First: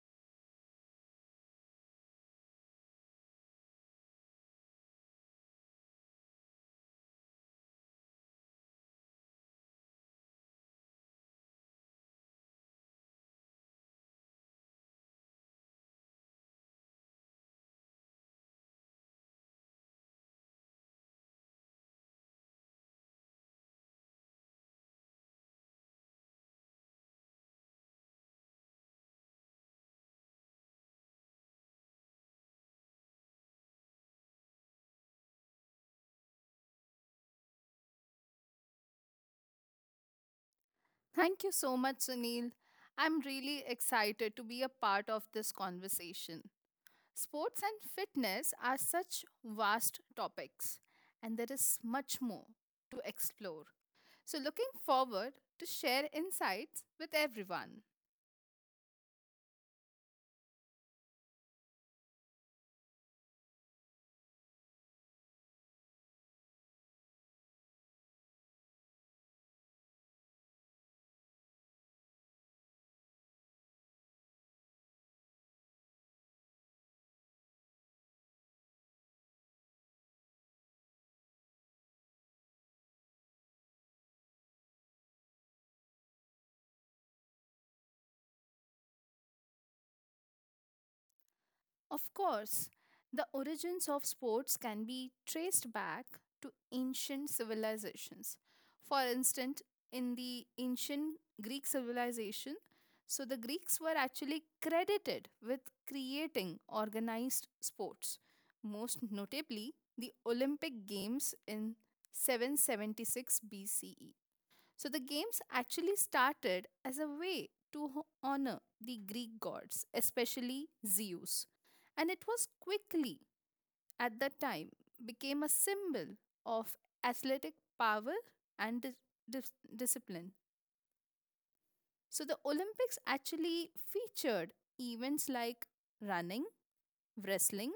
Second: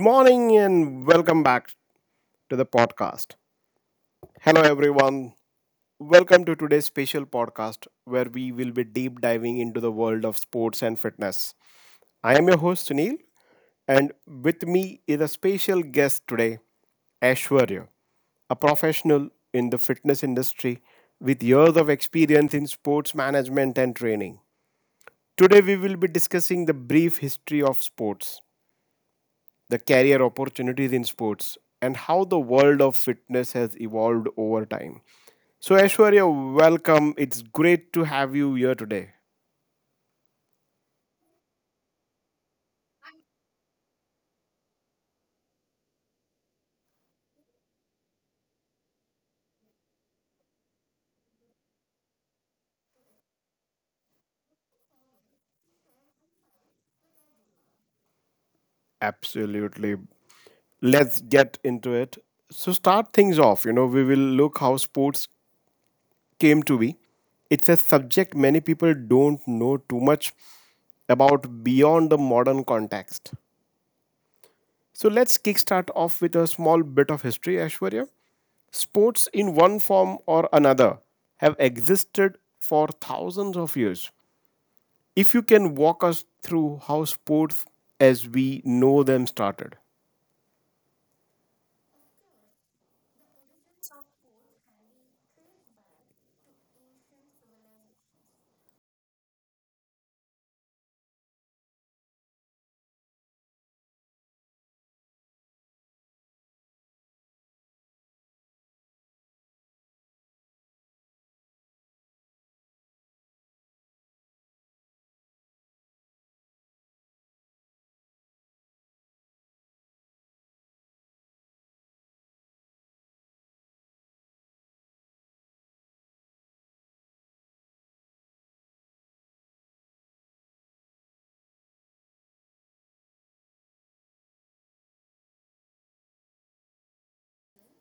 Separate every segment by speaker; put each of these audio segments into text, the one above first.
Speaker 1: morning and welcome back to the podcast. Hello, everyone. Welcome to today's special podcast where we will be deep diving into the world of sports and fitness. I am your host, Sunil, and with me is a special guest today, Ashwarya, a professional in the fitness industry with years of experience in sports management and training. Today, we will be discussing the brief history of sports, the career opportunities in sports, and how the world of fitness has evolved over time. So, Aishwarya, welcome. It's great to have you here today.
Speaker 2: Thank you so much, Sunil. I'm really excited to be a part of this conversation. Sports and fitness are such vast topics, and there is much more to explore. So, looking forward to share insights with everyone.
Speaker 1: Absolutely. Let's get into it. So, start things off. We will look how sports came to be. It's a subject many people don't know too much about beyond the modern context. So let's kickstart off with a small bit of history, Ashwarya. Sports, in one form or another, have existed for thousands of years. If you can walk us through how sports as we know them started.
Speaker 2: Of course, the origins of sports can be traced back to ancient civilizations. For instance, in the ancient Greek civilization, so the Greeks were actually credited with creating organized sports, most notably the Olympic Games in 776 BCE. So the games actually started as a way to honor the Greek gods, especially Zeus. And it was quickly, at that time, became a symbol of athletic power and dis- discipline. So the Olympics actually featured events like running, wrestling,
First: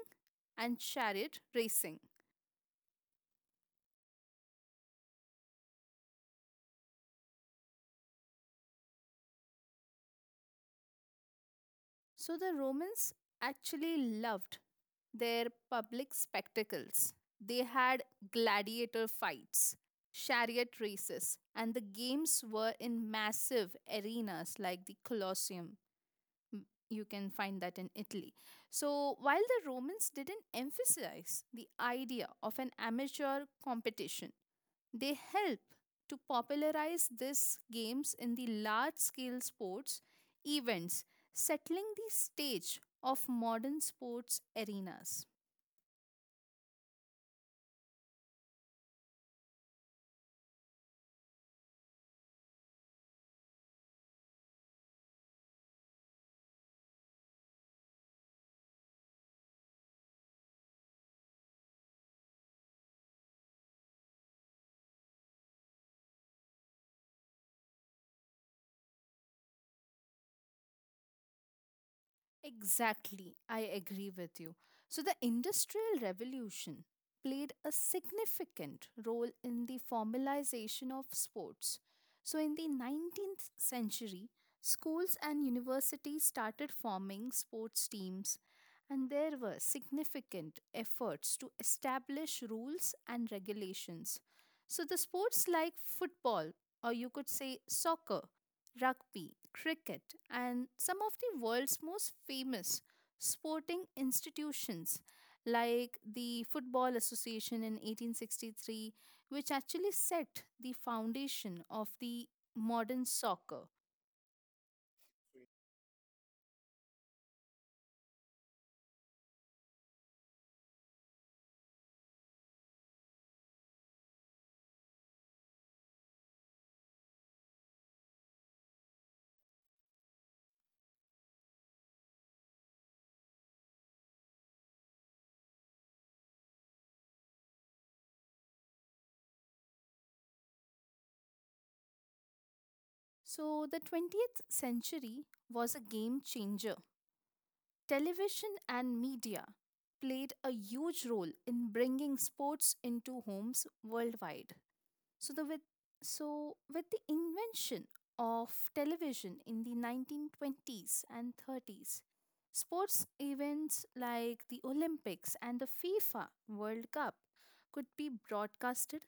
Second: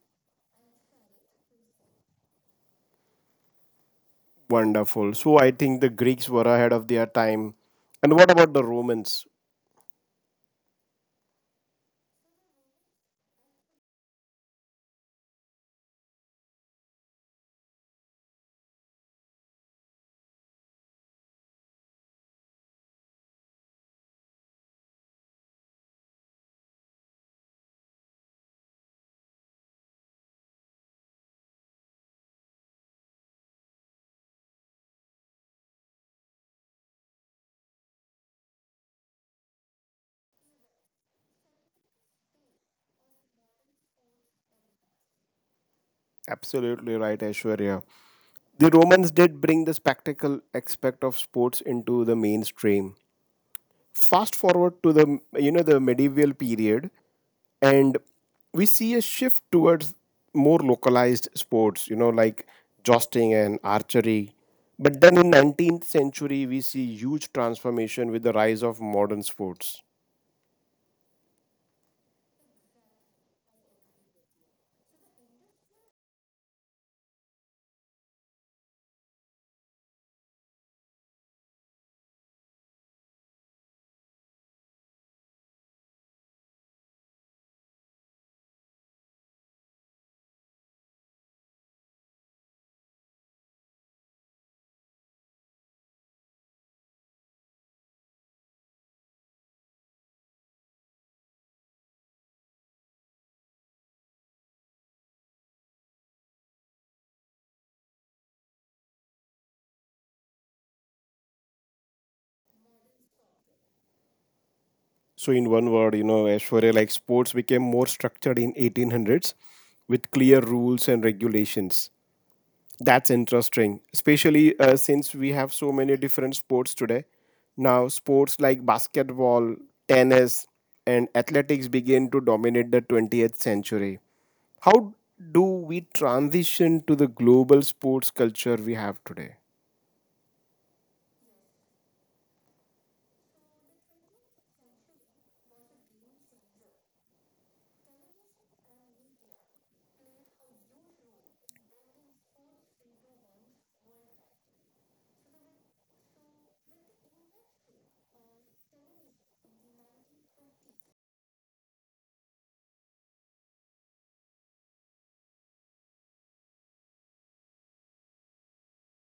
Speaker 2: and chariot racing.
Speaker 1: Wonderful. So I think the Greeks were ahead of their time. And what about the Romans?
Speaker 2: So the Romans actually loved their public spectacles. They had gladiator fights, chariot races, and the games were in massive arenas like the Colosseum. You can find that in Italy. So while the Romans didn't emphasize the idea of an amateur competition, they help to popularize these games in the large scale sports events, settling the stage of modern sports arenas.
Speaker 1: Absolutely right, Ashwarya. The Romans did bring the spectacle aspect of sports into the mainstream. Fast forward to the you know the medieval period, and we see a shift towards more localized sports, You know, like jousting and archery. But then in 19th century, we see huge transformation with the rise of modern sports.
Speaker 2: Exactly, I agree with you. So, the Industrial Revolution played a significant role in the formalization of sports. So, in the 19th century, schools and universities started forming sports teams, and there were significant efforts to establish rules and regulations. So, the sports like football, or you could say soccer, rugby, cricket, and some of the world's most famous sporting institutions like the Football Association in 1863, which actually set the foundation of the modern soccer.
Speaker 1: So in one word, Aishwarya, like sports became more structured in 1800s with clear rules and regulations. That's interesting, especially since we have so many different sports today. Now, sports like basketball, tennis, and athletics begin to dominate the 20th century. How do we transition to the global sports culture we have today?
Speaker 2: So, the 20th century was a game changer. Television and media played a huge role in bringing sports into homes worldwide. So the with so with the invention of television in the 1920s and 30s, sports events like the Olympics and the FIFA World Cup could be broadcasted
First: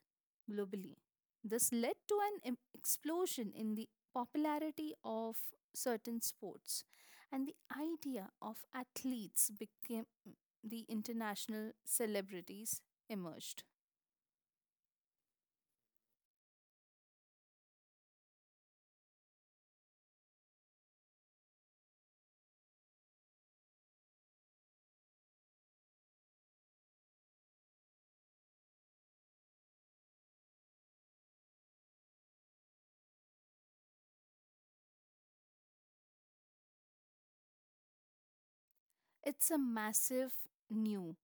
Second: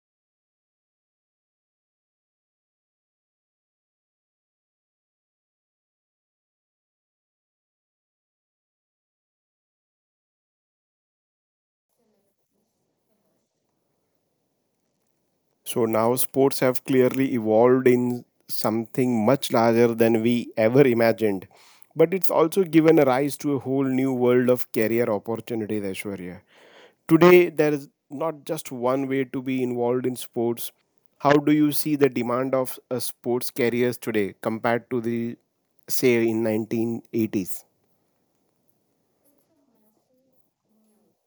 Speaker 2: globally. This led to an explosion in the popularity of certain sports and the idea of athletes became the international celebrities emerged.
Speaker 1: So now sports have clearly evolved in something much larger than we ever imagined. But it's also given a rise to a whole new world of career opportunities, Aishwarya. Today, there is not just one way to be involved in sports. How do you see the demand of a sports careers today compared to the, say, in 1980s?
Speaker 2: It's a massive new.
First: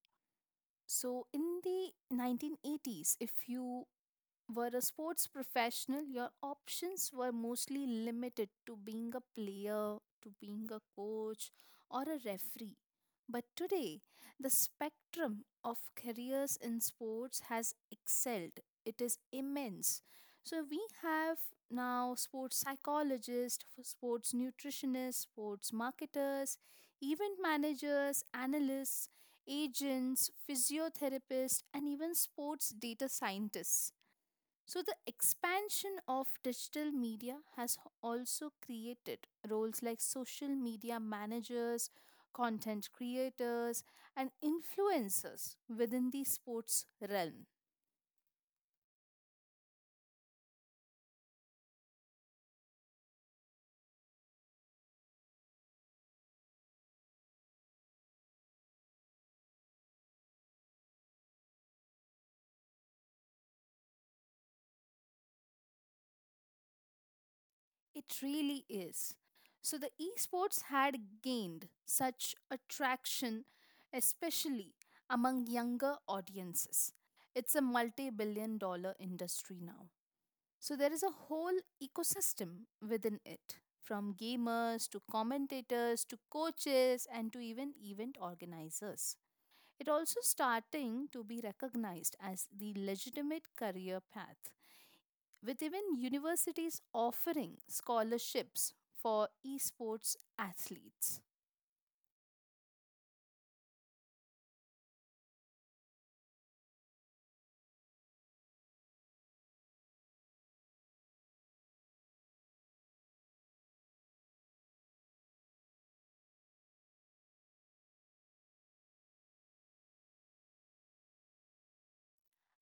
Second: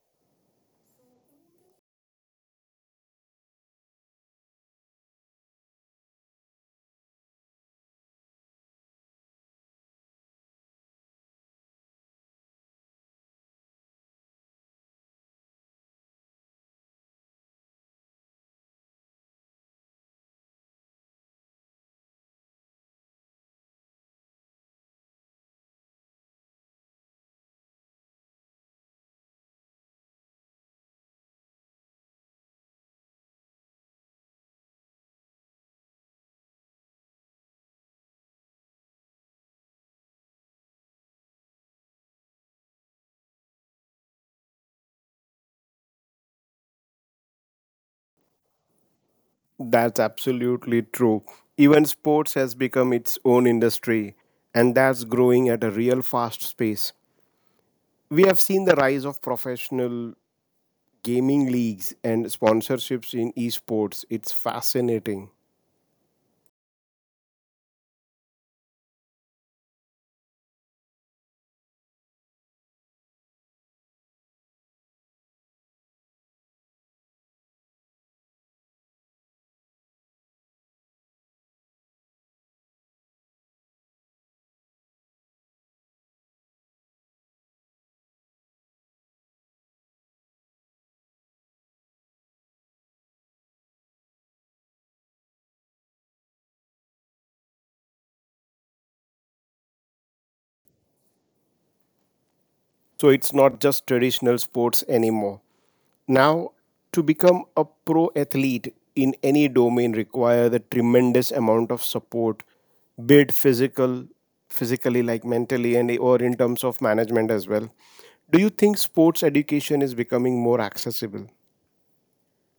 Speaker 2: So, in the 1980s, if you were a sports professional, your options were mostly limited to being a player, to being a coach, or a referee. But today, the spectrum of careers in sports has excelled. It is immense. So, we have now sports psychologists, sports nutritionists, sports marketers, event managers, analysts, agents, physiotherapists, and even sports data scientists. So, the expansion of digital media has also created roles like social media managers, content creators, and influencers within the sports realm.
Speaker 1: That's absolutely true. Even sports has become its own industry, and that's growing at a real fast pace. We have seen the rise of professional gaming leagues and sponsorships in esports. It's fascinating.
Speaker 2: It really is. So, the esports had gained such attraction, especially among younger audiences. It's a multi billion-dollar industry now. So there is a whole ecosystem within it, from gamers to commentators to coaches and to even event organizers. It also starting to be recognized as the legitimate career path, with even universities offering scholarships for esports athletes.
Speaker 1: So it's not just traditional sports anymore. Now, to become a pro athlete in any domain requires a tremendous amount of support, be it physical, physically like mentally and or in terms of management as well. Do you think sports education is becoming more accessible?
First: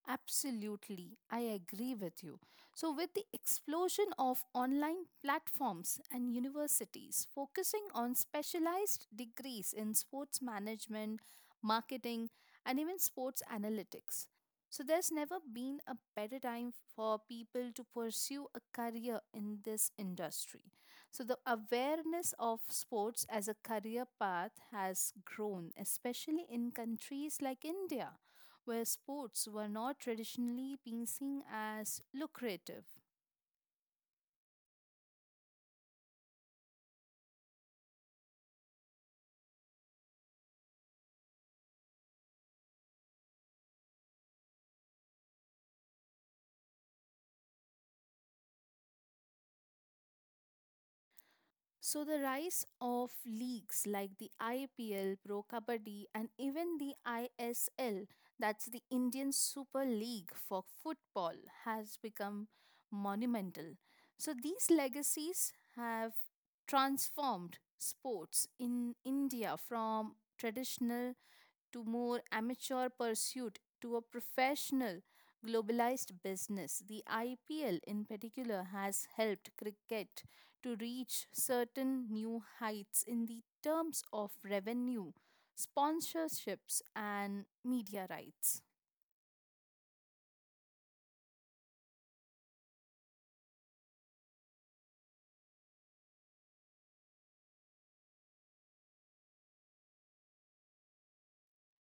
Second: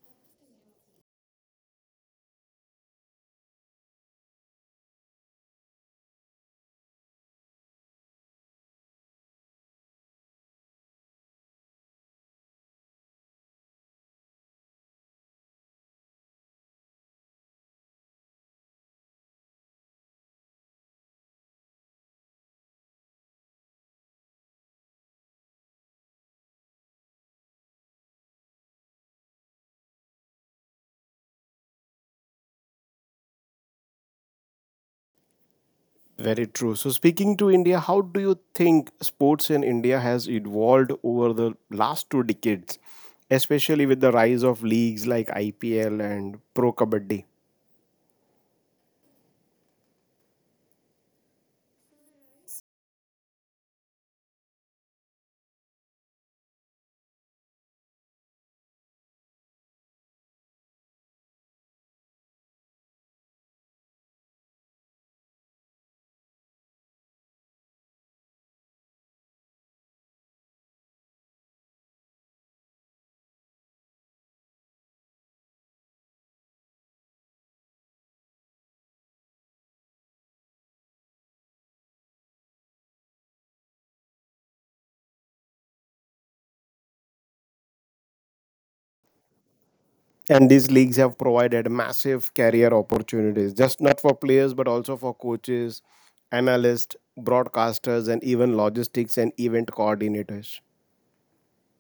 Speaker 2: Absolutely, I agree with you. So, with the explosion of online platforms and universities focusing on specialized degrees in sports management, marketing, and even sports analytics, so there's never been a better time for people to pursue a career in this industry. So the awareness of sports as a career path has grown, especially in countries like India, where sports were not traditionally being seen as lucrative.
Speaker 1: Very true. So speaking to India, how do you think sports in India has evolved over the last two decades, especially with the rise of leagues like IPL and Pro Kabaddi?
Speaker 2: So the rise of leagues like the IPL, Pro Kabaddi and even the ISL, that's the Indian Super League for football, has become monumental. So these legacies have transformed sports in India from traditional to more amateur pursuit to a professional globalized business. The IPL in particular has helped cricket to reach certain new heights in the terms of revenue, sponsorships, and media rights.
Speaker 1: And these leagues have provided massive career opportunities, just not for players, but also for coaches, analysts, broadcasters, and even logistics and event coordinators.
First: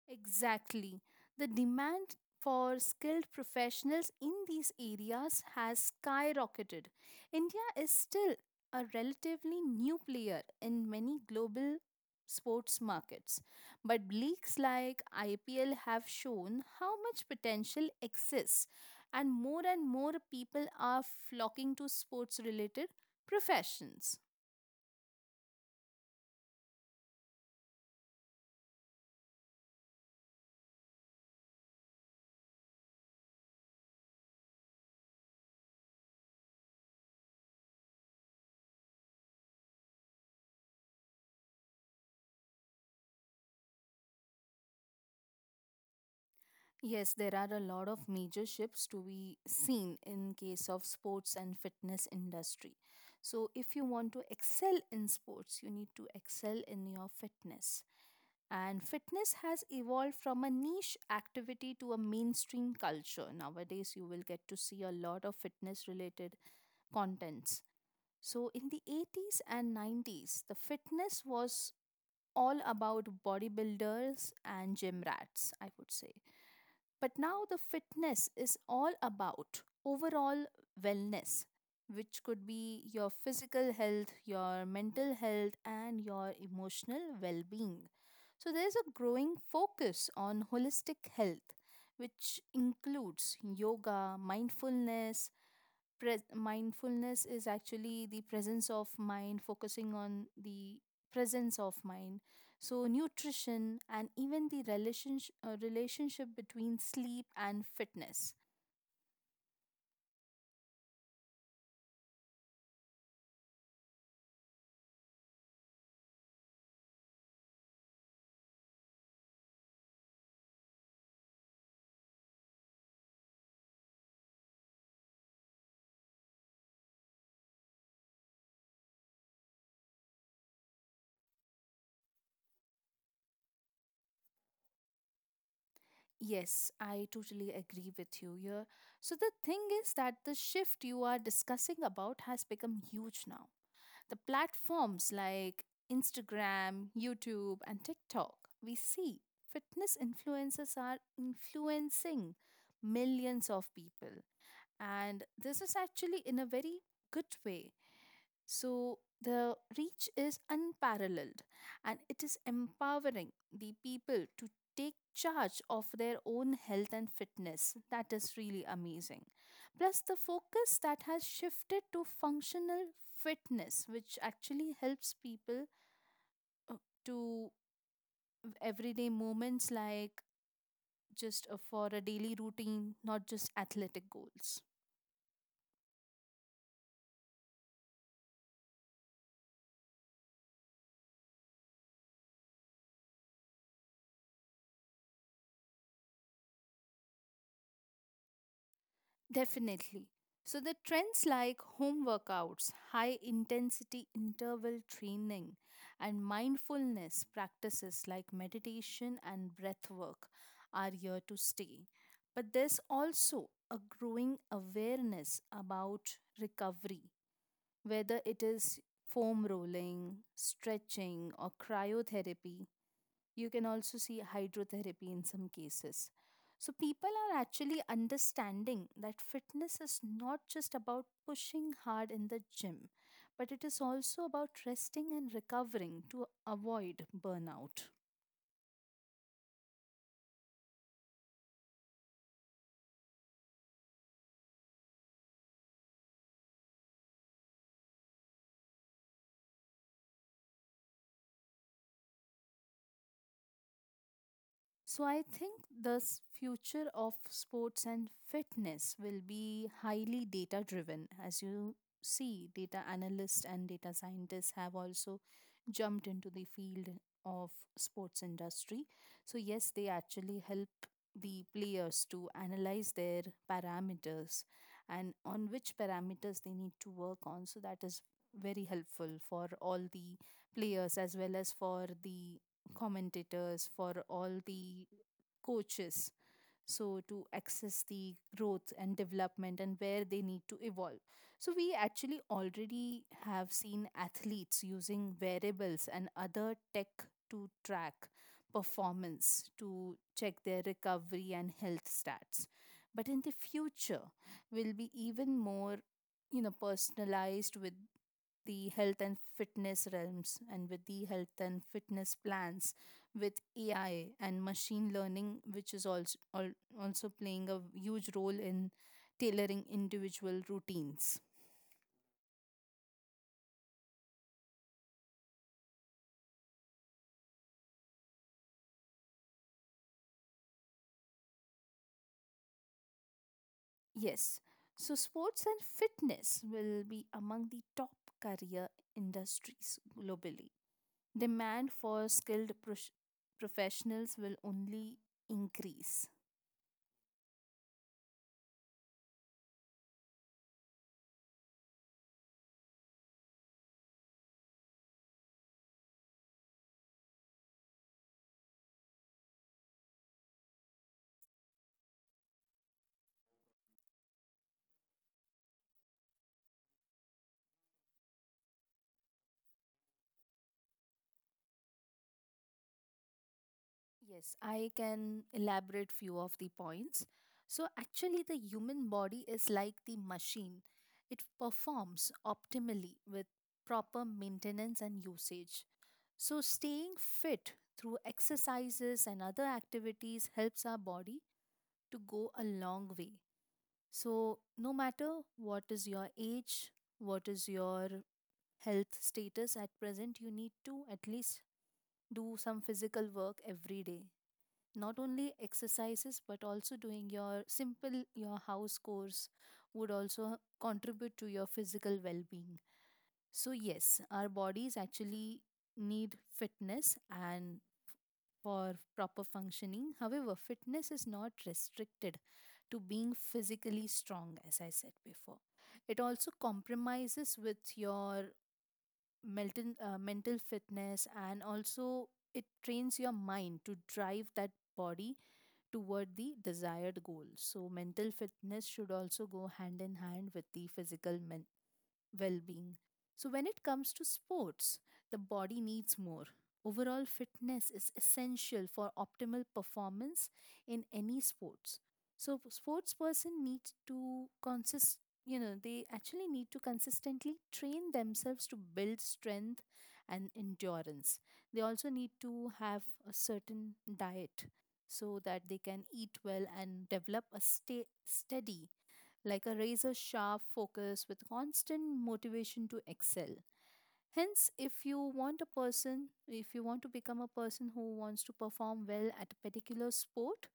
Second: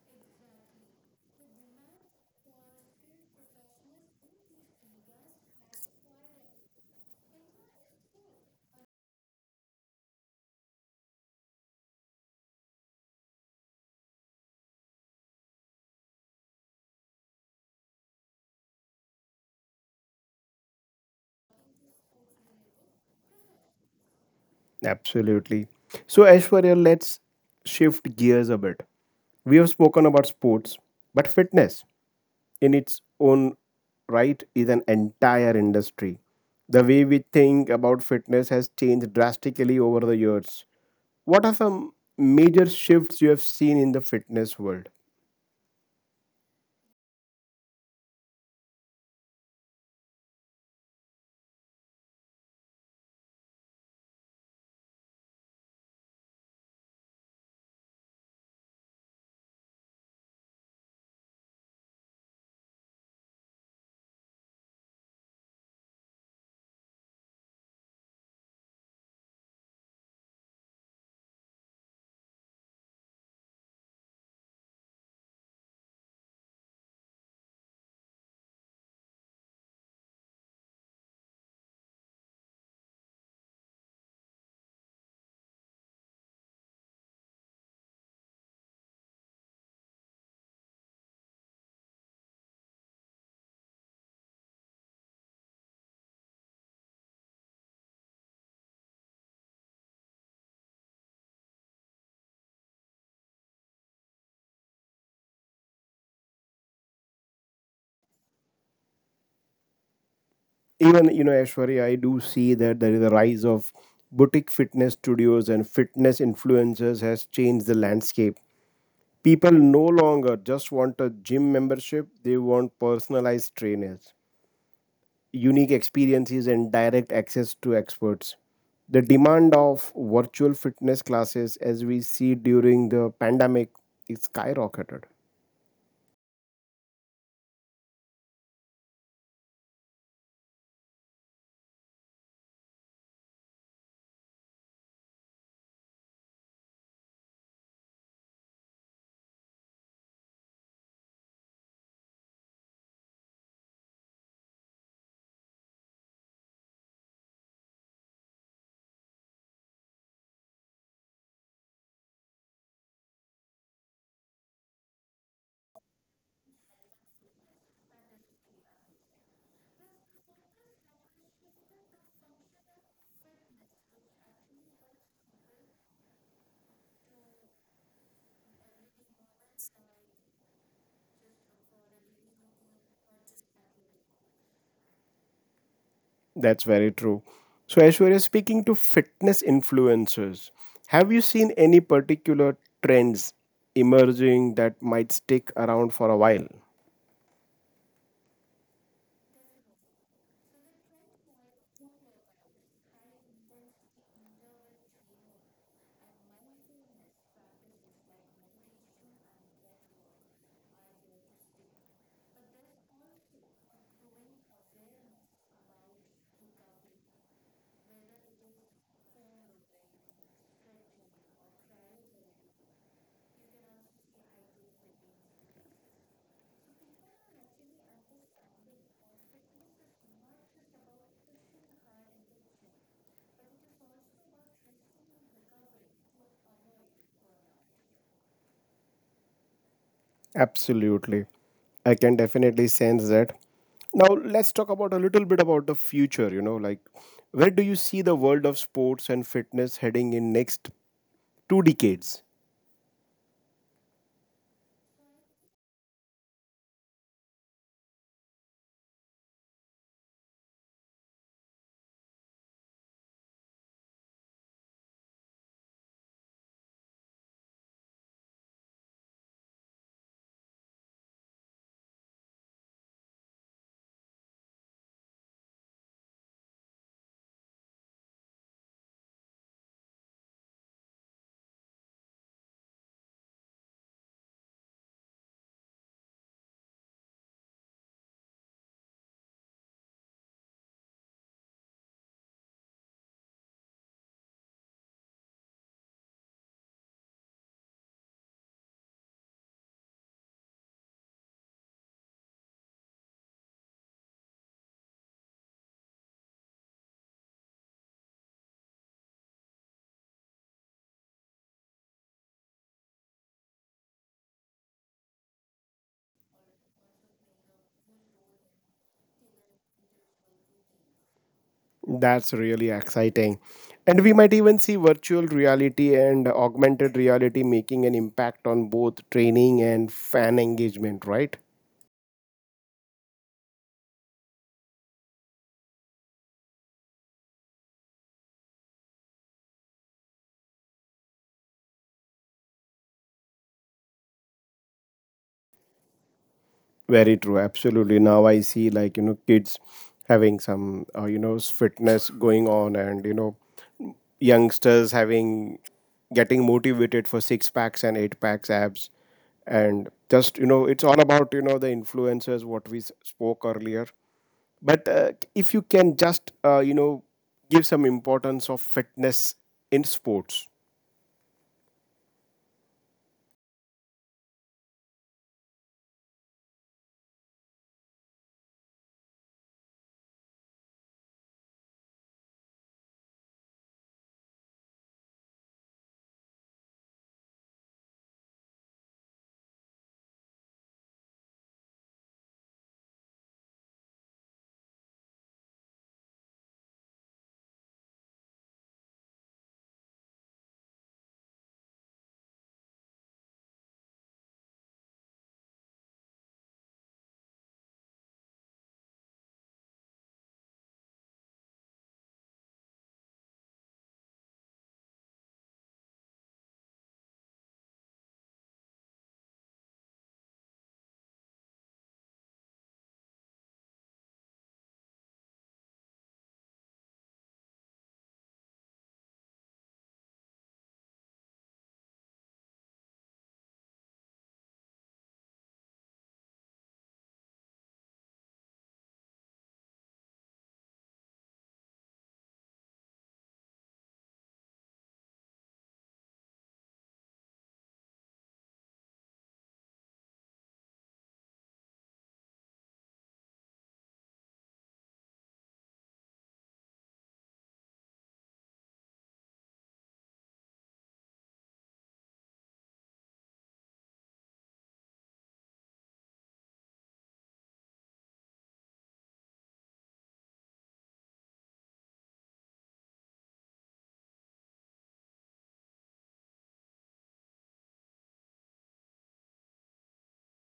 Speaker 2: Exactly. The demand for skilled professionals in these areas has skyrocketed. India is still a relatively new player in many global sports markets, but leagues like IPL have shown how much potential exists, and more people are flocking to sports related professions.
Speaker 1: Absolutely. So, Aishwarya, let's shift gears a bit. We have spoken about sports, but fitness in its own right is an entire industry. The way we think about fitness has changed drastically over the years. What are some major shifts you have seen in the fitness world?
Speaker 2: Yes, there are a lot of major shifts to be seen in case of sports and fitness industry. So if you want to excel in sports, you need to excel in your fitness. And fitness has evolved from a niche activity to a mainstream culture. Nowadays, you will get to see a lot of fitness related contents. So in the 80s and 90s, the fitness was all about bodybuilders and gym rats, I would say. But now the fitness is all about overall wellness, which could be your physical health, your mental health, and your emotional well being. So there's a growing focus on holistic health, which includes yoga, mindfulness. Pres mindfulness is actually the presence of mind, focusing on the presence of mind. So, nutrition and even the relationship between sleep and fitness.
Speaker 1: Even, Ashwari, I do see that there is a rise of boutique fitness studios and fitness influencers has changed the landscape. People no longer just want a gym membership, they want personalized trainers, unique experiences and direct access to experts. The demand of virtual fitness classes, as we see during the pandemic, is skyrocketed.
Speaker 2: Yes, I totally agree with you here. So, the thing is that the shift you are discussing about has become huge now the platforms like Instagram, YouTube, and TikTok, we see fitness influencers are influencing millions of people. And this is actually in a very good way, so the reach is unparalleled and it is empowering the people to take charge of their own health and fitness. That is really amazing. Plus, the focus that has shifted to functional fitness, which actually helps people uh, to everyday moments like just for a daily routine, not just athletic goals.
Speaker 1: That's very true. So, Aishwarya, speaking to fitness influencers, have you seen any particular trends emerging that might stick around for a while?
Speaker 2: Definitely. So, the trends like home workouts, high intensity interval training, and mindfulness practices like meditation and breath work are here to stay. But there's also a growing awareness about recovery, whether it is foam rolling, stretching, or cryotherapy. You can also see hydrotherapy in some cases. So, people are actually understanding that fitness is not just about pushing hard in the gym, but it is also about resting and recovering to avoid burnout.
Speaker 1: Absolutely. I can definitely sense that. Now let's talk about a little bit about the future, like where do you see the world of sports and fitness heading in next 2 decades?
Speaker 2: So I think the future of sports and fitness will be highly data driven. As you see, data analysts and data scientists have also jumped into the field of sports industry. So yes, they actually help the players to analyze their parameters and on which parameters they need to work on. So that is very helpful for all the players as well as for the commentators, for all the coaches. So, to access the growth and development and where they need to evolve. So, we actually already have seen athletes using variables and other tech to track performance, to check their recovery and health stats. But in the future, will be even more, you know, personalized with the health and fitness realms and with the health and fitness plans with AI and machine learning, which is also playing a huge role in tailoring individual routines.
Speaker 1: That's really exciting. And we might even see virtual reality and augmented reality making an impact on both training and fan engagement, right?
Speaker 2: Yes, so sports and fitness will be among the top career industries globally. Demand for skilled professionals will only increase.
Speaker 1: Very true. Absolutely. Now I see like, kids having some, fitness going on and, youngsters having getting motivated for six packs and eight packs abs and just it's all about the influencers what we spoke earlier, but if you can just give some importance of fitness in sports.
Speaker 2: Yes, I can elaborate few of the points. So actually the human body is like the machine. It performs optimally with proper maintenance and usage. So staying fit through exercises and other activities helps our body to go a long way. So no matter what is your age, what is your health status at present, you need to at least do some physical work every day, not only exercises but also doing your simple your house chores would also contribute to your physical well-being. So yes, our bodies actually need fitness and for proper functioning. However, fitness is not restricted to being physically strong. As I said before, it also compromises with your mental fitness, and also it trains your mind to drive that body toward the desired goal. So mental fitness should also go hand in hand with the physical well being. So, when it comes to sports, the body needs more. Overall fitness is essential for optimal performance in any sports. So, sports person needs to they actually need to consistently train themselves to build strength and endurance. They also need to have a certain diet so that they can eat well and develop a stay steady like a razor sharp focus with constant motivation to excel. Hence, if you want a person, if you want to become a person who wants to perform well at a particular sport,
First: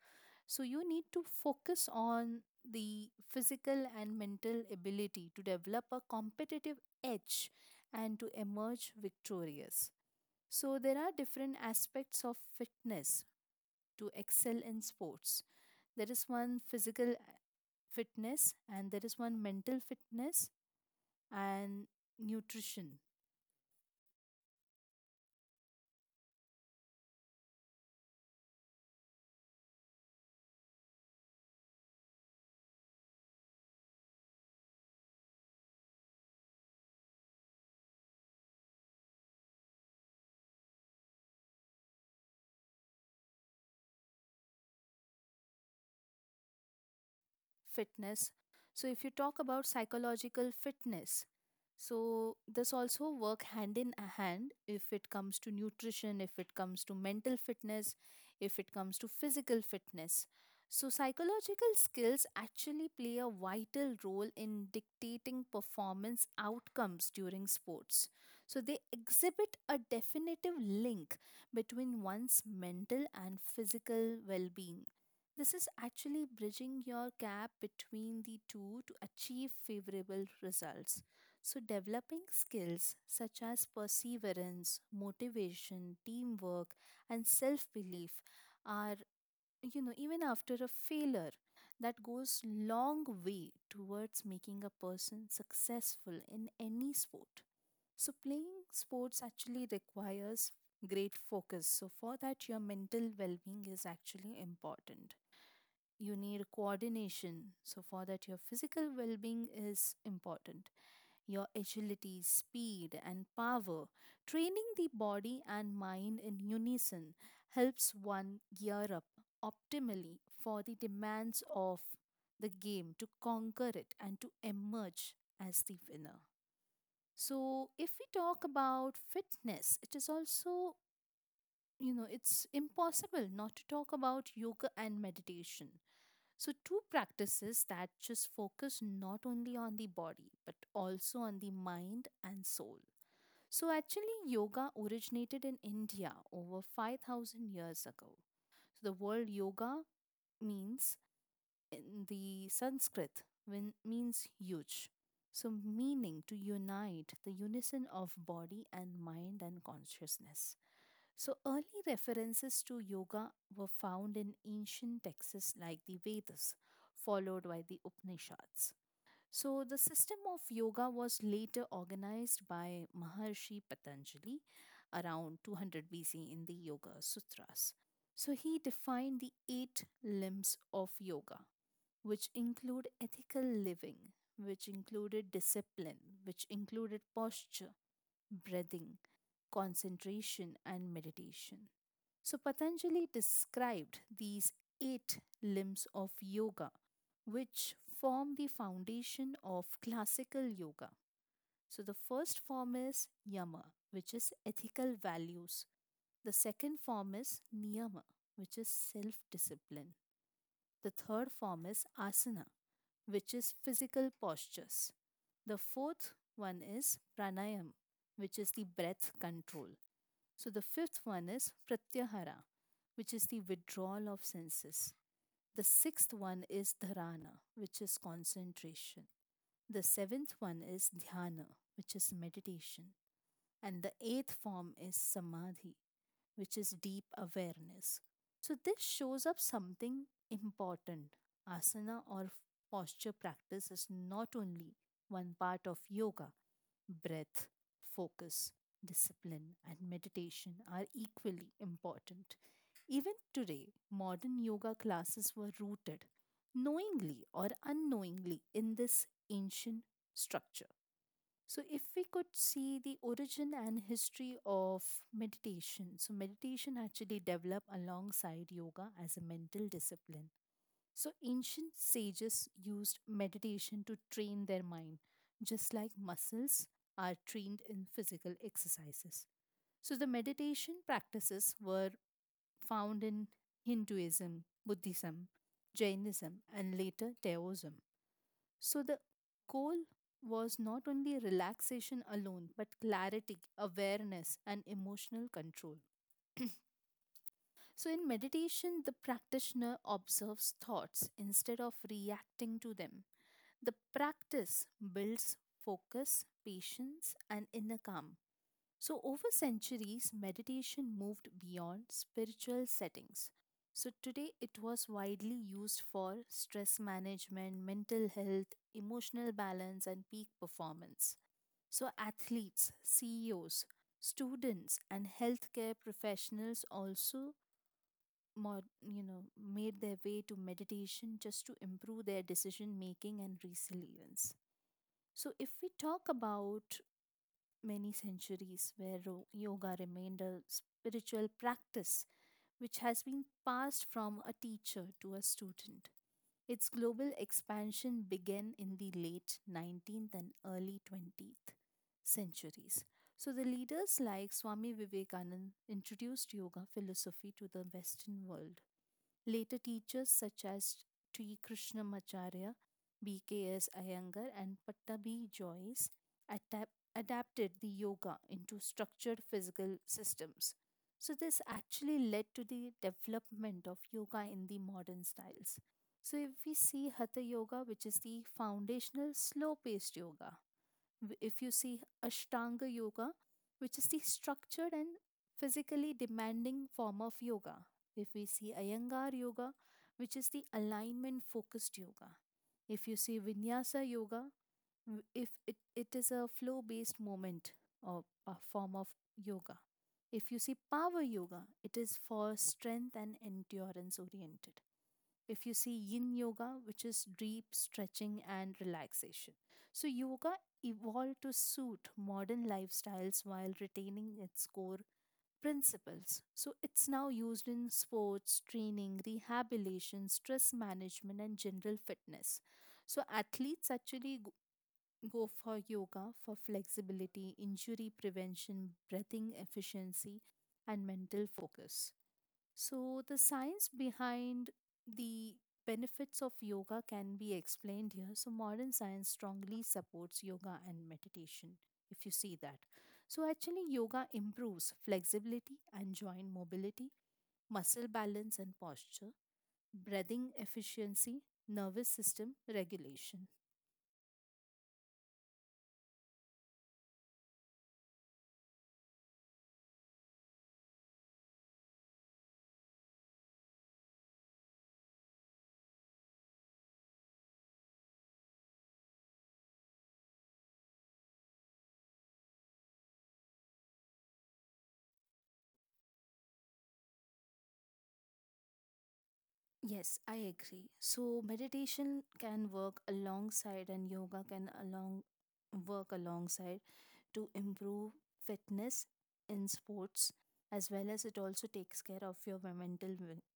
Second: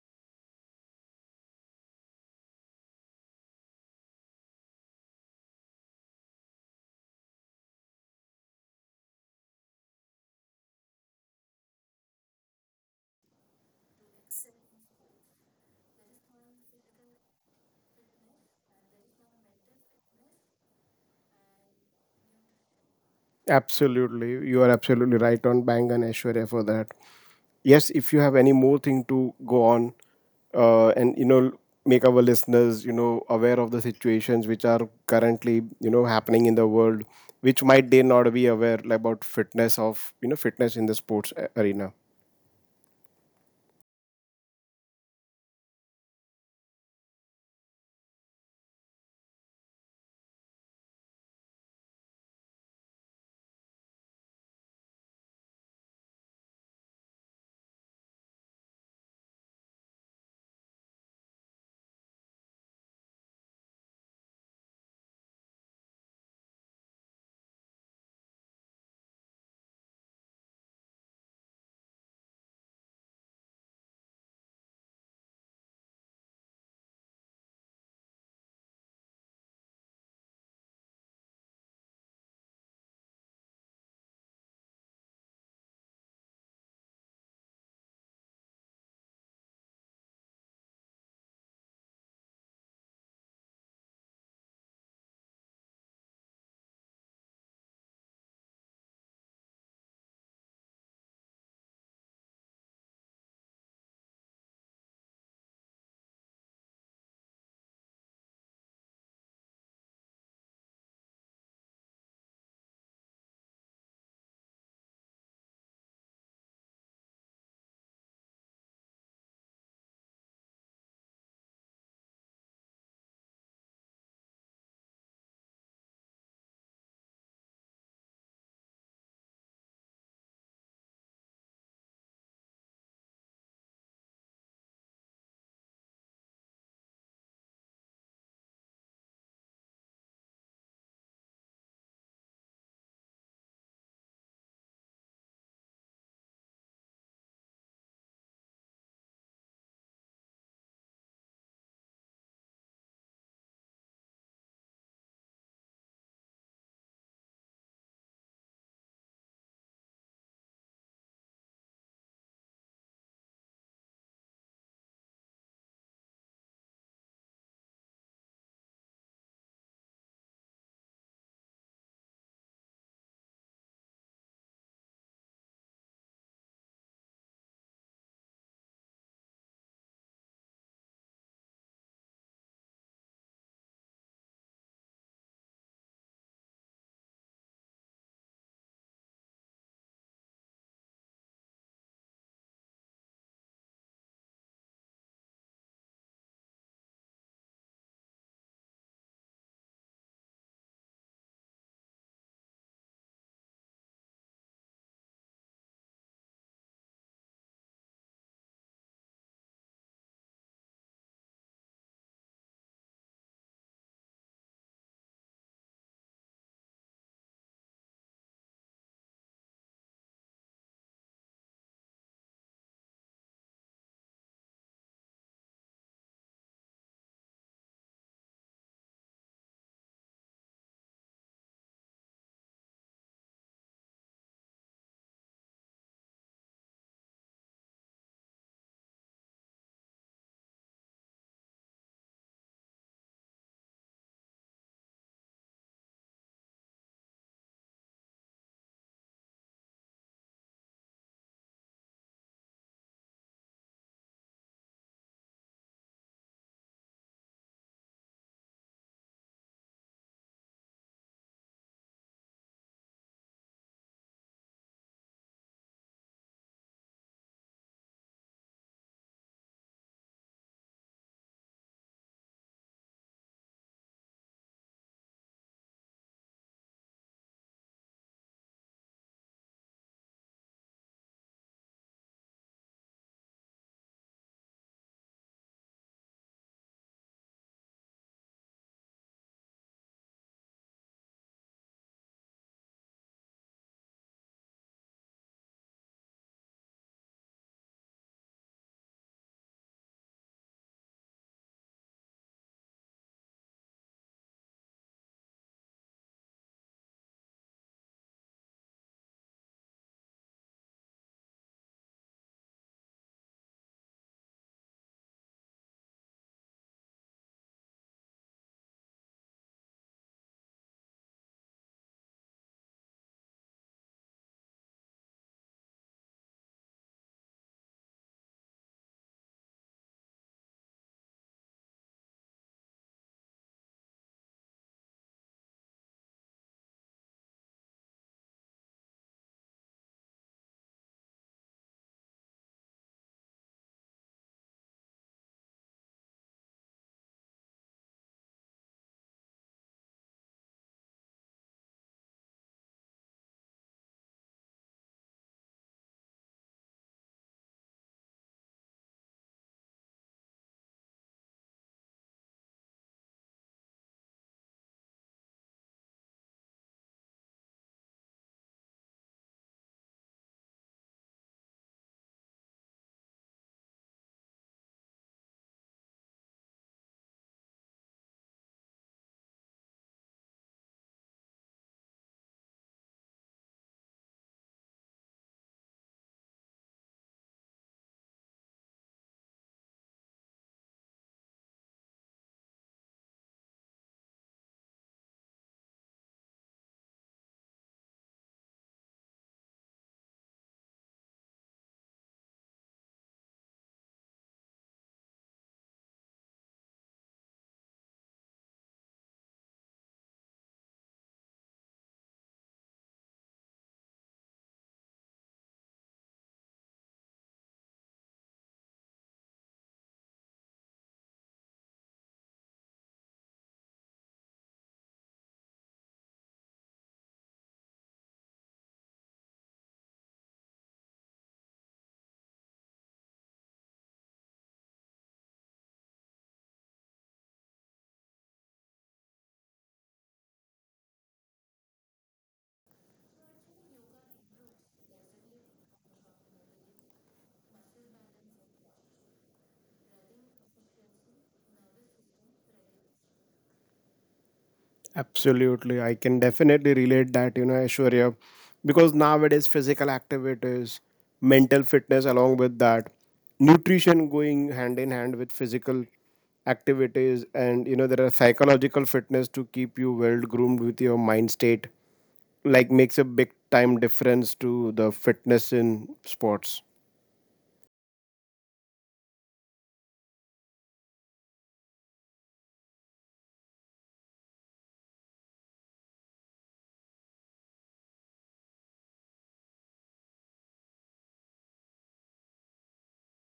Speaker 2: so you need to focus on the physical and mental ability to develop a competitive edge and to emerge victorious. So, there are different aspects of fitness to excel in sports. There is one physical fitness and there is one mental fitness and nutrition
Speaker 1: Absolutely, you are absolutely right on bang and, Aishwarya, for that. Yes, if you have any more thing to go on, and make our listeners aware of the situations which are currently happening in the world, which might they not be aware about fitness of fitness in the sports arena.
Speaker 2: fitness. So, if you talk about psychological fitness, so this also work hand in hand if it comes to nutrition, if it comes to mental fitness, if it comes to physical fitness. So, psychological skills actually play a vital role in dictating performance outcomes during sports. So, they exhibit a definitive link between one's mental and physical well being. This is actually bridging your gap between the two to achieve favorable results. So, developing skills such as perseverance, motivation, teamwork, and self belief are, even after a failure, that goes long way towards making a person successful in any sport. So, playing sports actually requires great focus. So, for that, your mental well being is actually important. You need coordination. So, for that, your physical well being is important. Your agility, speed, and power. Training the body and mind in unison helps one gear up optimally for the demands of the game to conquer it and to emerge as the winner. So, if we talk about fitness, it is also, it's impossible not to talk about yoga and meditation. So, two practices that just focus not only on the body but also on the mind and soul. So, actually, yoga originated in India over 5,000 years ago. So, the word yoga means in the Sanskrit when, means huge. So, meaning to unite the unison of body and mind and consciousness. So, early references to yoga were found in ancient texts like the Vedas, followed by the Upanishads. So, the system of yoga was later organized by Maharshi Patanjali around 200 BC in the Yoga Sutras. So, he defined the eight limbs of yoga, which include ethical living, which included discipline, which included posture, breathing, concentration, and meditation. So, Patanjali described these eight limbs of yoga, which form the foundation of classical yoga. So, the first form is yama, which is ethical values. The second form is niyama, which is self discipline. The third form is asana, which is physical postures. The fourth one is pranayam, which is the breath control. So, the fifth one is pratyahara, which is the withdrawal of senses. The sixth one is dharana, which is concentration. The seventh one is dhyana, which is meditation. And the eighth form is samadhi, which is deep awareness. So, this shows up something important. Asana or posture practice is not only one part of yoga, breath, focus, discipline, and meditation are equally important. Even today, modern yoga classes were rooted, knowingly or unknowingly, in this ancient structure. So, if we could see the origin and history of meditation, so meditation actually developed alongside yoga as a mental discipline. So, ancient sages used meditation to train their mind, just like muscles are trained in physical exercises. So, the meditation practices were found in Hinduism, Buddhism, Jainism, and later Taoism. So, the goal was not only relaxation alone, but clarity, awareness, and emotional control. So, in meditation, the practitioner observes thoughts instead of reacting to them. The practice builds focus, patience, and inner calm. So, over centuries, meditation moved beyond spiritual settings. So, today it was widely used for stress management, mental health, emotional balance, and peak performance. So, athletes, CEOs, students, and healthcare professionals also made their way to meditation just to improve their decision making and resilience. So, if we talk about many centuries where yoga remained a spiritual practice which has been passed from a teacher to a student. Its global expansion began in the late 19th and early 20th centuries. So, the leaders like Swami Vivekananda introduced yoga philosophy to the Western world. Later teachers such as T. Krishnamacharya, B.K.S. Iyengar, and Pattabhi Joyce adapted the yoga into structured physical systems. So, this actually led to the development of yoga in the modern styles. So, if we see Hatha Yoga, which is the foundational slow paced yoga. If you see Ashtanga Yoga, which is the structured and physically demanding form of yoga. If we see Iyengar Yoga, which is the alignment focused yoga. If you see Vinyasa Yoga, w- if it, it is a flow based movement or a form of yoga. If you see Power Yoga, it is for strength and endurance oriented. If you see Yin Yoga, which is deep stretching and relaxation. So, yoga evolved to suit modern lifestyles while retaining its core principles. So, it's now used in sports training, rehabilitation, stress management, and general fitness. So, athletes actually go for yoga for flexibility, injury prevention, breathing efficiency, and mental focus. So, the science behind the benefits of yoga can be explained here. So, modern science strongly supports yoga and meditation, if you see that. So, actually, yoga improves flexibility and joint mobility, muscle balance and posture, breathing efficiency, nervous system regulation.
Speaker 1: Absolutely. I can definitely relate that, Aishwarya, because nowadays physical activities, mental fitness along with that, nutrition going hand in hand with physical activities, and there are psychological fitness to keep you well groomed with your mind state like makes a big time difference to the fitness in sports.
Speaker 2: Yes, I agree. So, meditation can work alongside, and yoga can along work alongside to improve fitness in sports, as well as it also takes care of your mental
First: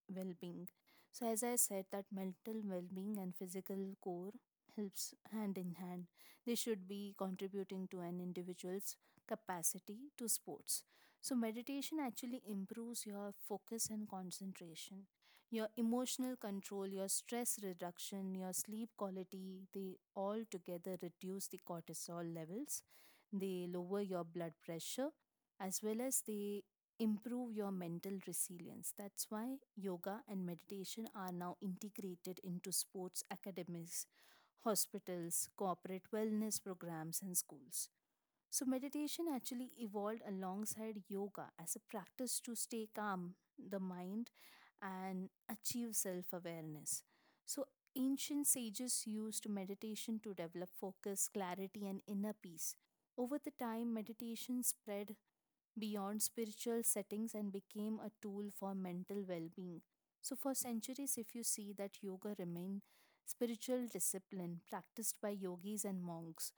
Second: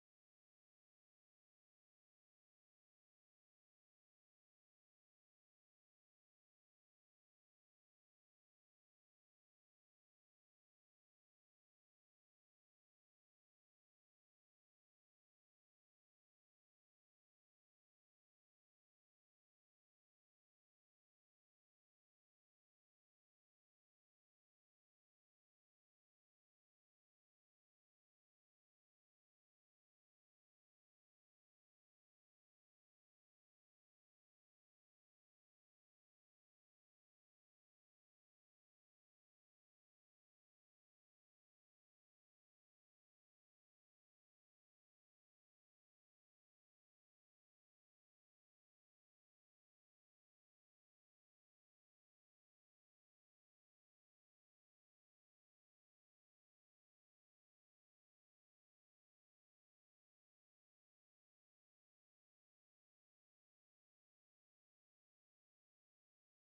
Speaker 2: well being. So, as I said, that mental well being and physical core helps hand in hand. They should be contributing to an individual's capacity to sports. So, meditation actually improves your focus and concentration, your emotional control, your stress reduction, your sleep quality. They all together reduce the cortisol levels. They lower your blood pressure as well as they improve your mental resilience. That's why yoga and meditation are now integrated into sports academies, hospitals, corporate wellness programs, and schools. So, meditation actually evolved alongside yoga as a practice to stay calm the mind and achieve self awareness. So, ancient sages used meditation to develop focus, clarity, and inner peace. Over the time, meditation spread beyond spiritual settings and became a tool for mental well being. So, for centuries, if you see that, yoga remained spiritual discipline practiced by yogis and monks.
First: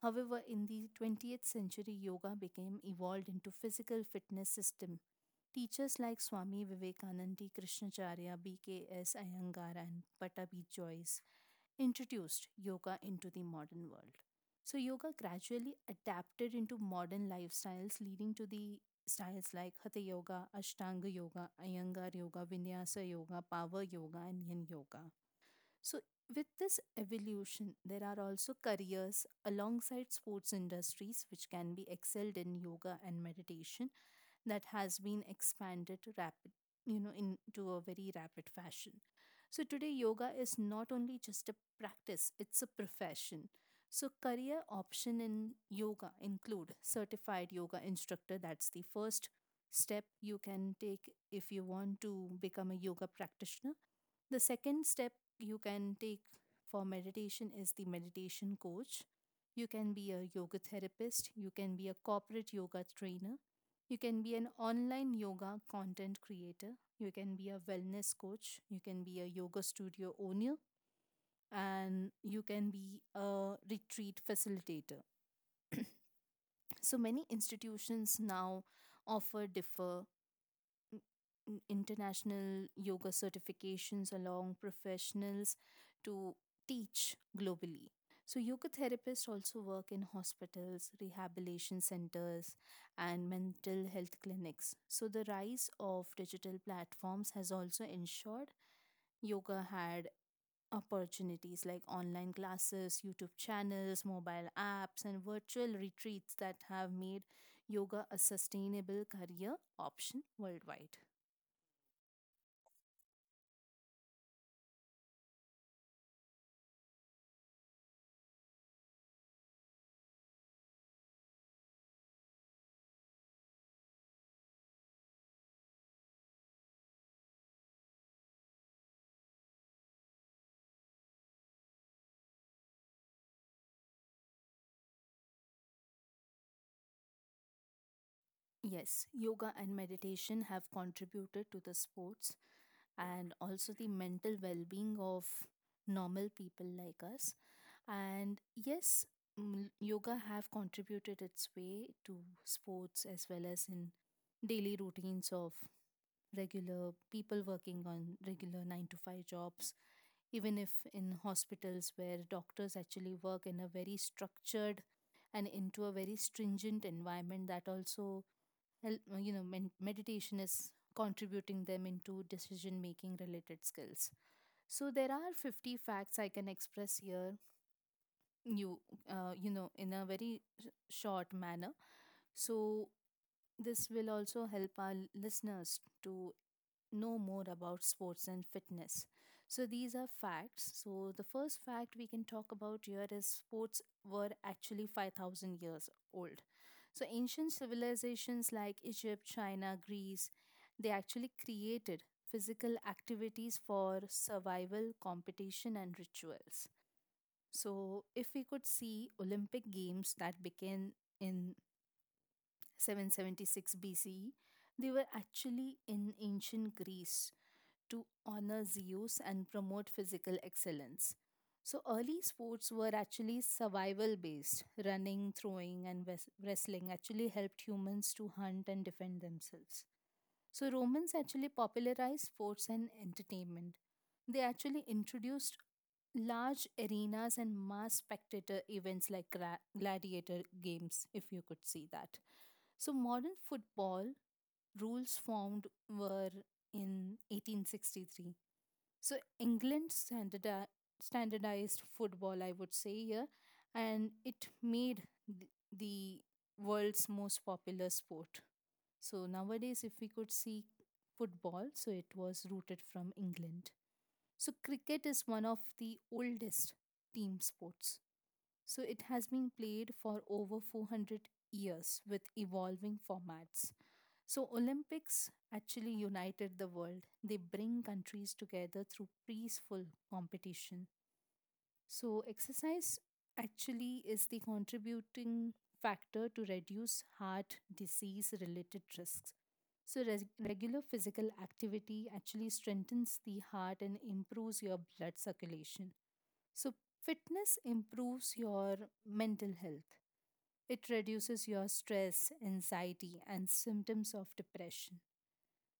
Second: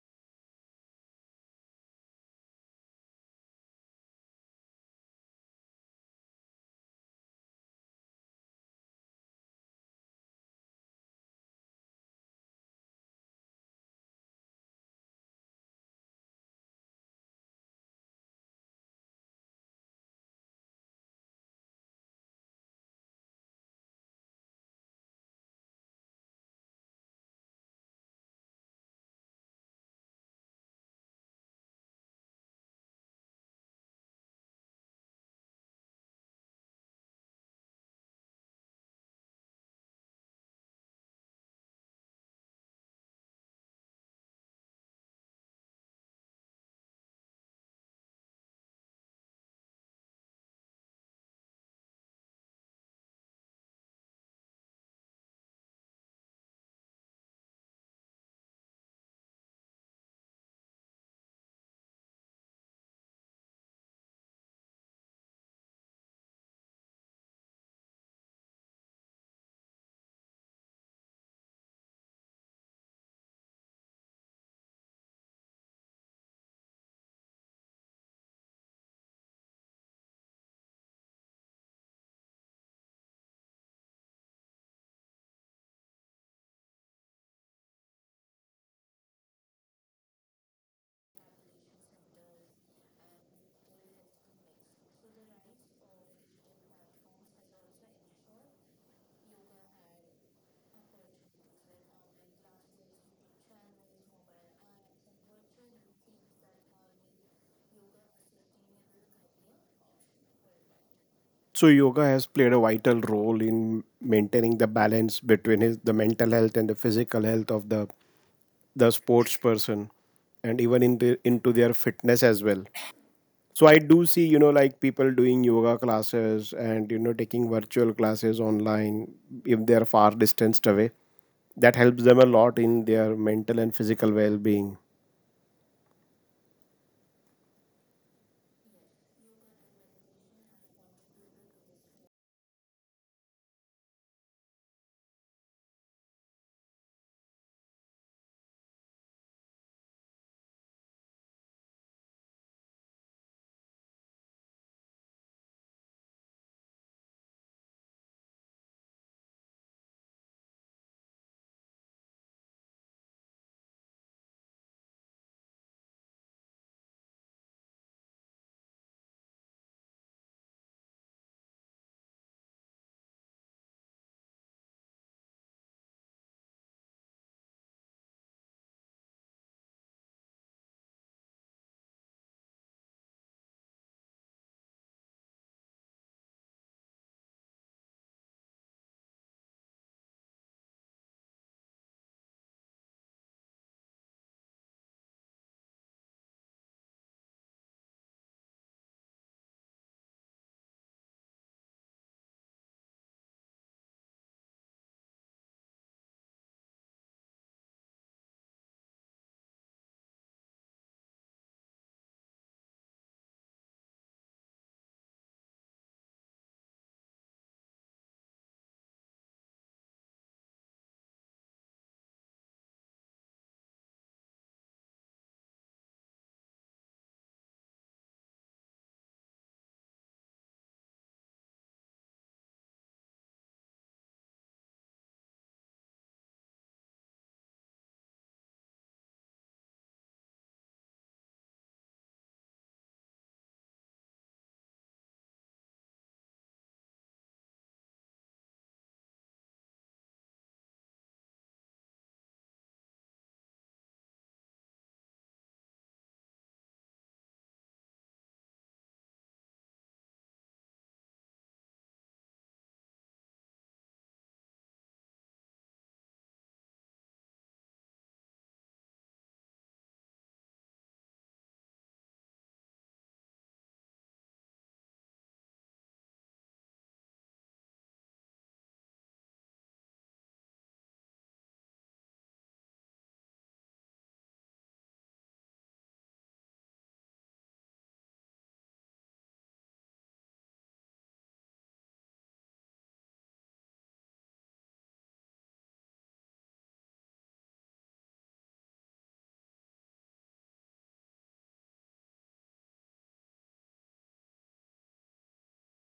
Speaker 2: However, in the 20th century, yoga became evolved into physical fitness system. Teachers like Swami Vivekananda, Krishnacharya, B.K.S. Iyengar, and Patabi Joyce introduced yoga into the modern world. So, yoga gradually adapted into modern lifestyles, leading to the styles like Hatha yoga, Ashtanga yoga, Iyengar yoga, Vinyasa yoga, Power yoga, and Yin yoga. So, with this evolution, there are also careers alongside sports industries which can be excelled in yoga and meditation, that has been expanded rapid into a very rapid fashion. So, today yoga is not only just a practice, it's a profession. So, career option in yoga include certified yoga instructor. That's the first step you can take if you want to become a yoga practitioner. The second step you can take for meditation is the meditation coach. You can be a yoga therapist, you can be a corporate yoga trainer, you can be an online yoga content creator, you can be a wellness coach, you can be a yoga studio owner, and you can be a retreat facilitator. So, many institutions now offer n- international yoga certifications along professionals to teach globally. So, yoga therapists also work in hospitals, rehabilitation centers, and mental health clinics. So, the rise of digital platforms has also ensured yoga had opportunities like online classes, YouTube channels, mobile apps, and virtual retreats that have made yoga a sustainable career option worldwide.
Speaker 1: So yoga has played a vital role in maintaining the balance between his, the mental health and the physical health of the sports person, and even into their fitness as well. So I do see, like people doing yoga classes and taking virtual classes online if they are far distanced away, that helps them a lot in their mental and physical well-being.
Speaker 2: Yes, yoga and meditation have contributed to the sports and also the mental well being of normal people like us. And yes, yoga have contributed its way to sports as well as in daily routines of regular people working on regular 9 to 5 jobs. Even if in hospitals where doctors actually work in a very structured and into a very stringent environment, that also meditation is contributing them into decision making related skills. So, there are 50 facts I can express here. you in a very short manner. So, this will also help our listeners to know more about sports and fitness. So, these are facts. So, the first fact we can talk about here is sports were actually 5,000 years old. So, ancient civilizations like Egypt, China, Greece, they actually created physical activities for survival, competition, and rituals. So, if we could see Olympic games that began in 776 BCE, they were actually in ancient Greece to honor Zeus and promote physical excellence. So, early sports were actually survival based. Running, throwing, and wrestling actually helped humans to hunt and defend themselves. So, Romans actually popularized sports and entertainment. They actually introduced large arenas and mass spectator events like gladiator games, if you could see that. So, modern football rules formed were in 1863. So, England standardized football, I would say here, and it made the world's most popular sport. So, nowadays, if we could see football, so it was rooted from England. So, cricket is one of the oldest team sports. So, it has been played for over 400 years with evolving formats. So, Olympics actually united the world. They bring countries together through peaceful competition. So, exercise actually is the contributing factor to reduce heart disease related risks. So, regular physical activity actually strengthens the heart and improves your blood circulation. So, fitness improves your mental health. It reduces your stress, anxiety, and symptoms of depression.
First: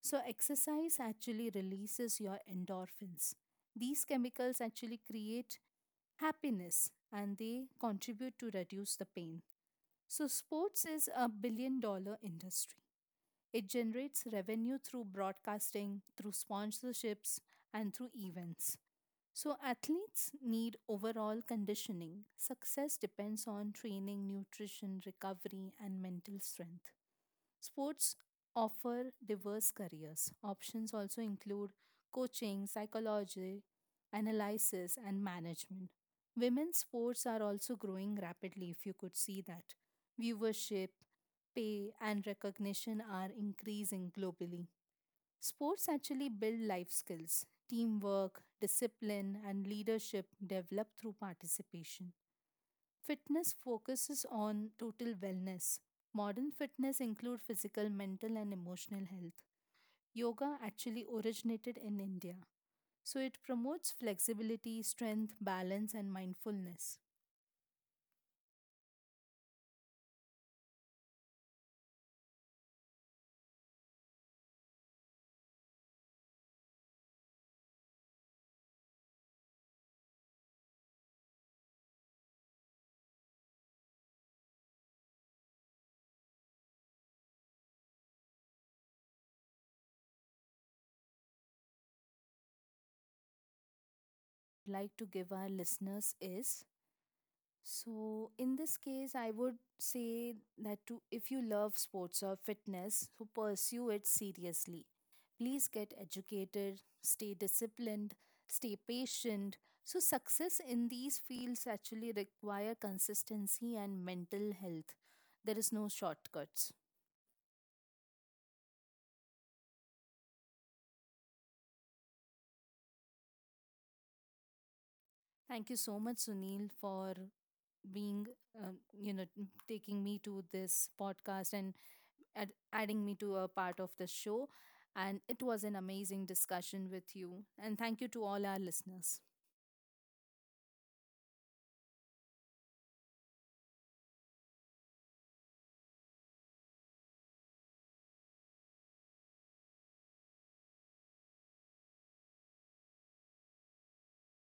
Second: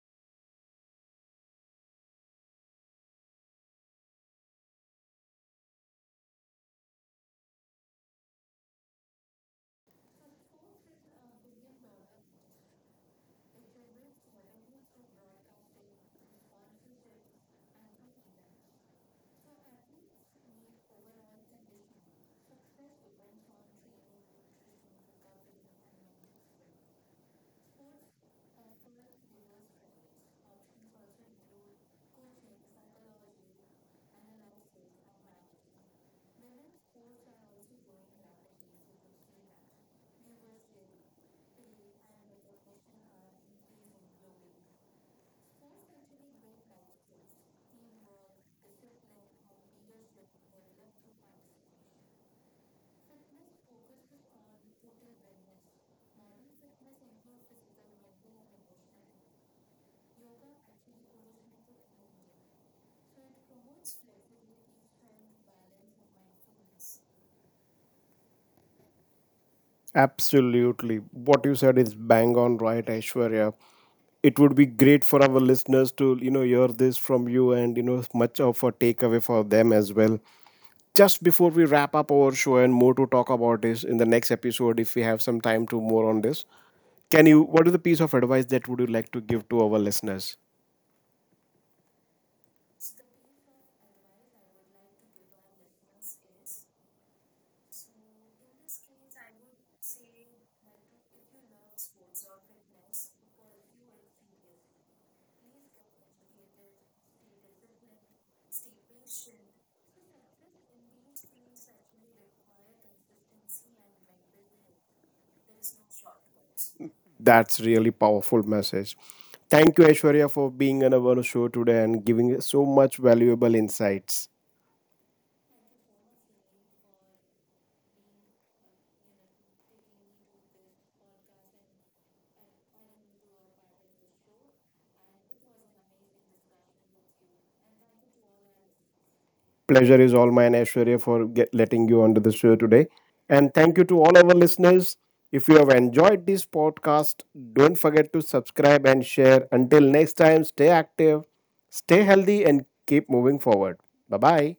Speaker 2: So, exercise actually releases your endorphins. These chemicals actually create happiness and they contribute to reduce the pain. So, sports is $1 billion industry. It generates revenue through broadcasting, through sponsorships, and through events. So, athletes need overall conditioning. Success depends on training, nutrition, recovery, and mental strength. Sports offer diverse careers. Options also include coaching, psychology, analysis, and management. Women's sports are also growing rapidly, if you could see that. Viewership, pay, and recognition are increasing globally. Sports actually build life skills, teamwork, discipline, and leadership developed through participation. Fitness focuses on total wellness. Modern fitness include physical, mental, and emotional health. Yoga actually originated in India. So, it promotes flexibility, strength, balance, and mindfulness.
Speaker 1: Absolutely, what you said is bang on right, Aishwarya. It would be great for our listeners to hear this from you, and much of a takeaway for them as well. Just before we wrap up our show, and more to talk about is in the next episode if we have some time to more on this, can you, what is the piece of advice that would you like to give to our listeners?
Speaker 2: Like to give our listeners is, so in this case I would say that, to if you love sports or fitness, so pursue it seriously. Please get educated, stay disciplined, stay patient. So, success in these fields actually require consistency and mental health. There is no shortcuts.
Speaker 1: That's really powerful message. Thank you, Aishwarya, for being on our show today and giving us so much valuable insights.
Speaker 2: Thank you so much, Sunil, for being, um, you know, taking me to this podcast and adding me to a part of the show. And it was an amazing discussion with you. And thank you to all our listeners.
Speaker 1: Pleasure is all mine, Aishwarya, for get, letting you onto the show today. And thank you to all our listeners. If you have enjoyed this podcast, don't forget to subscribe and share. Until next time, stay active, stay healthy, and keep moving forward. Bye bye.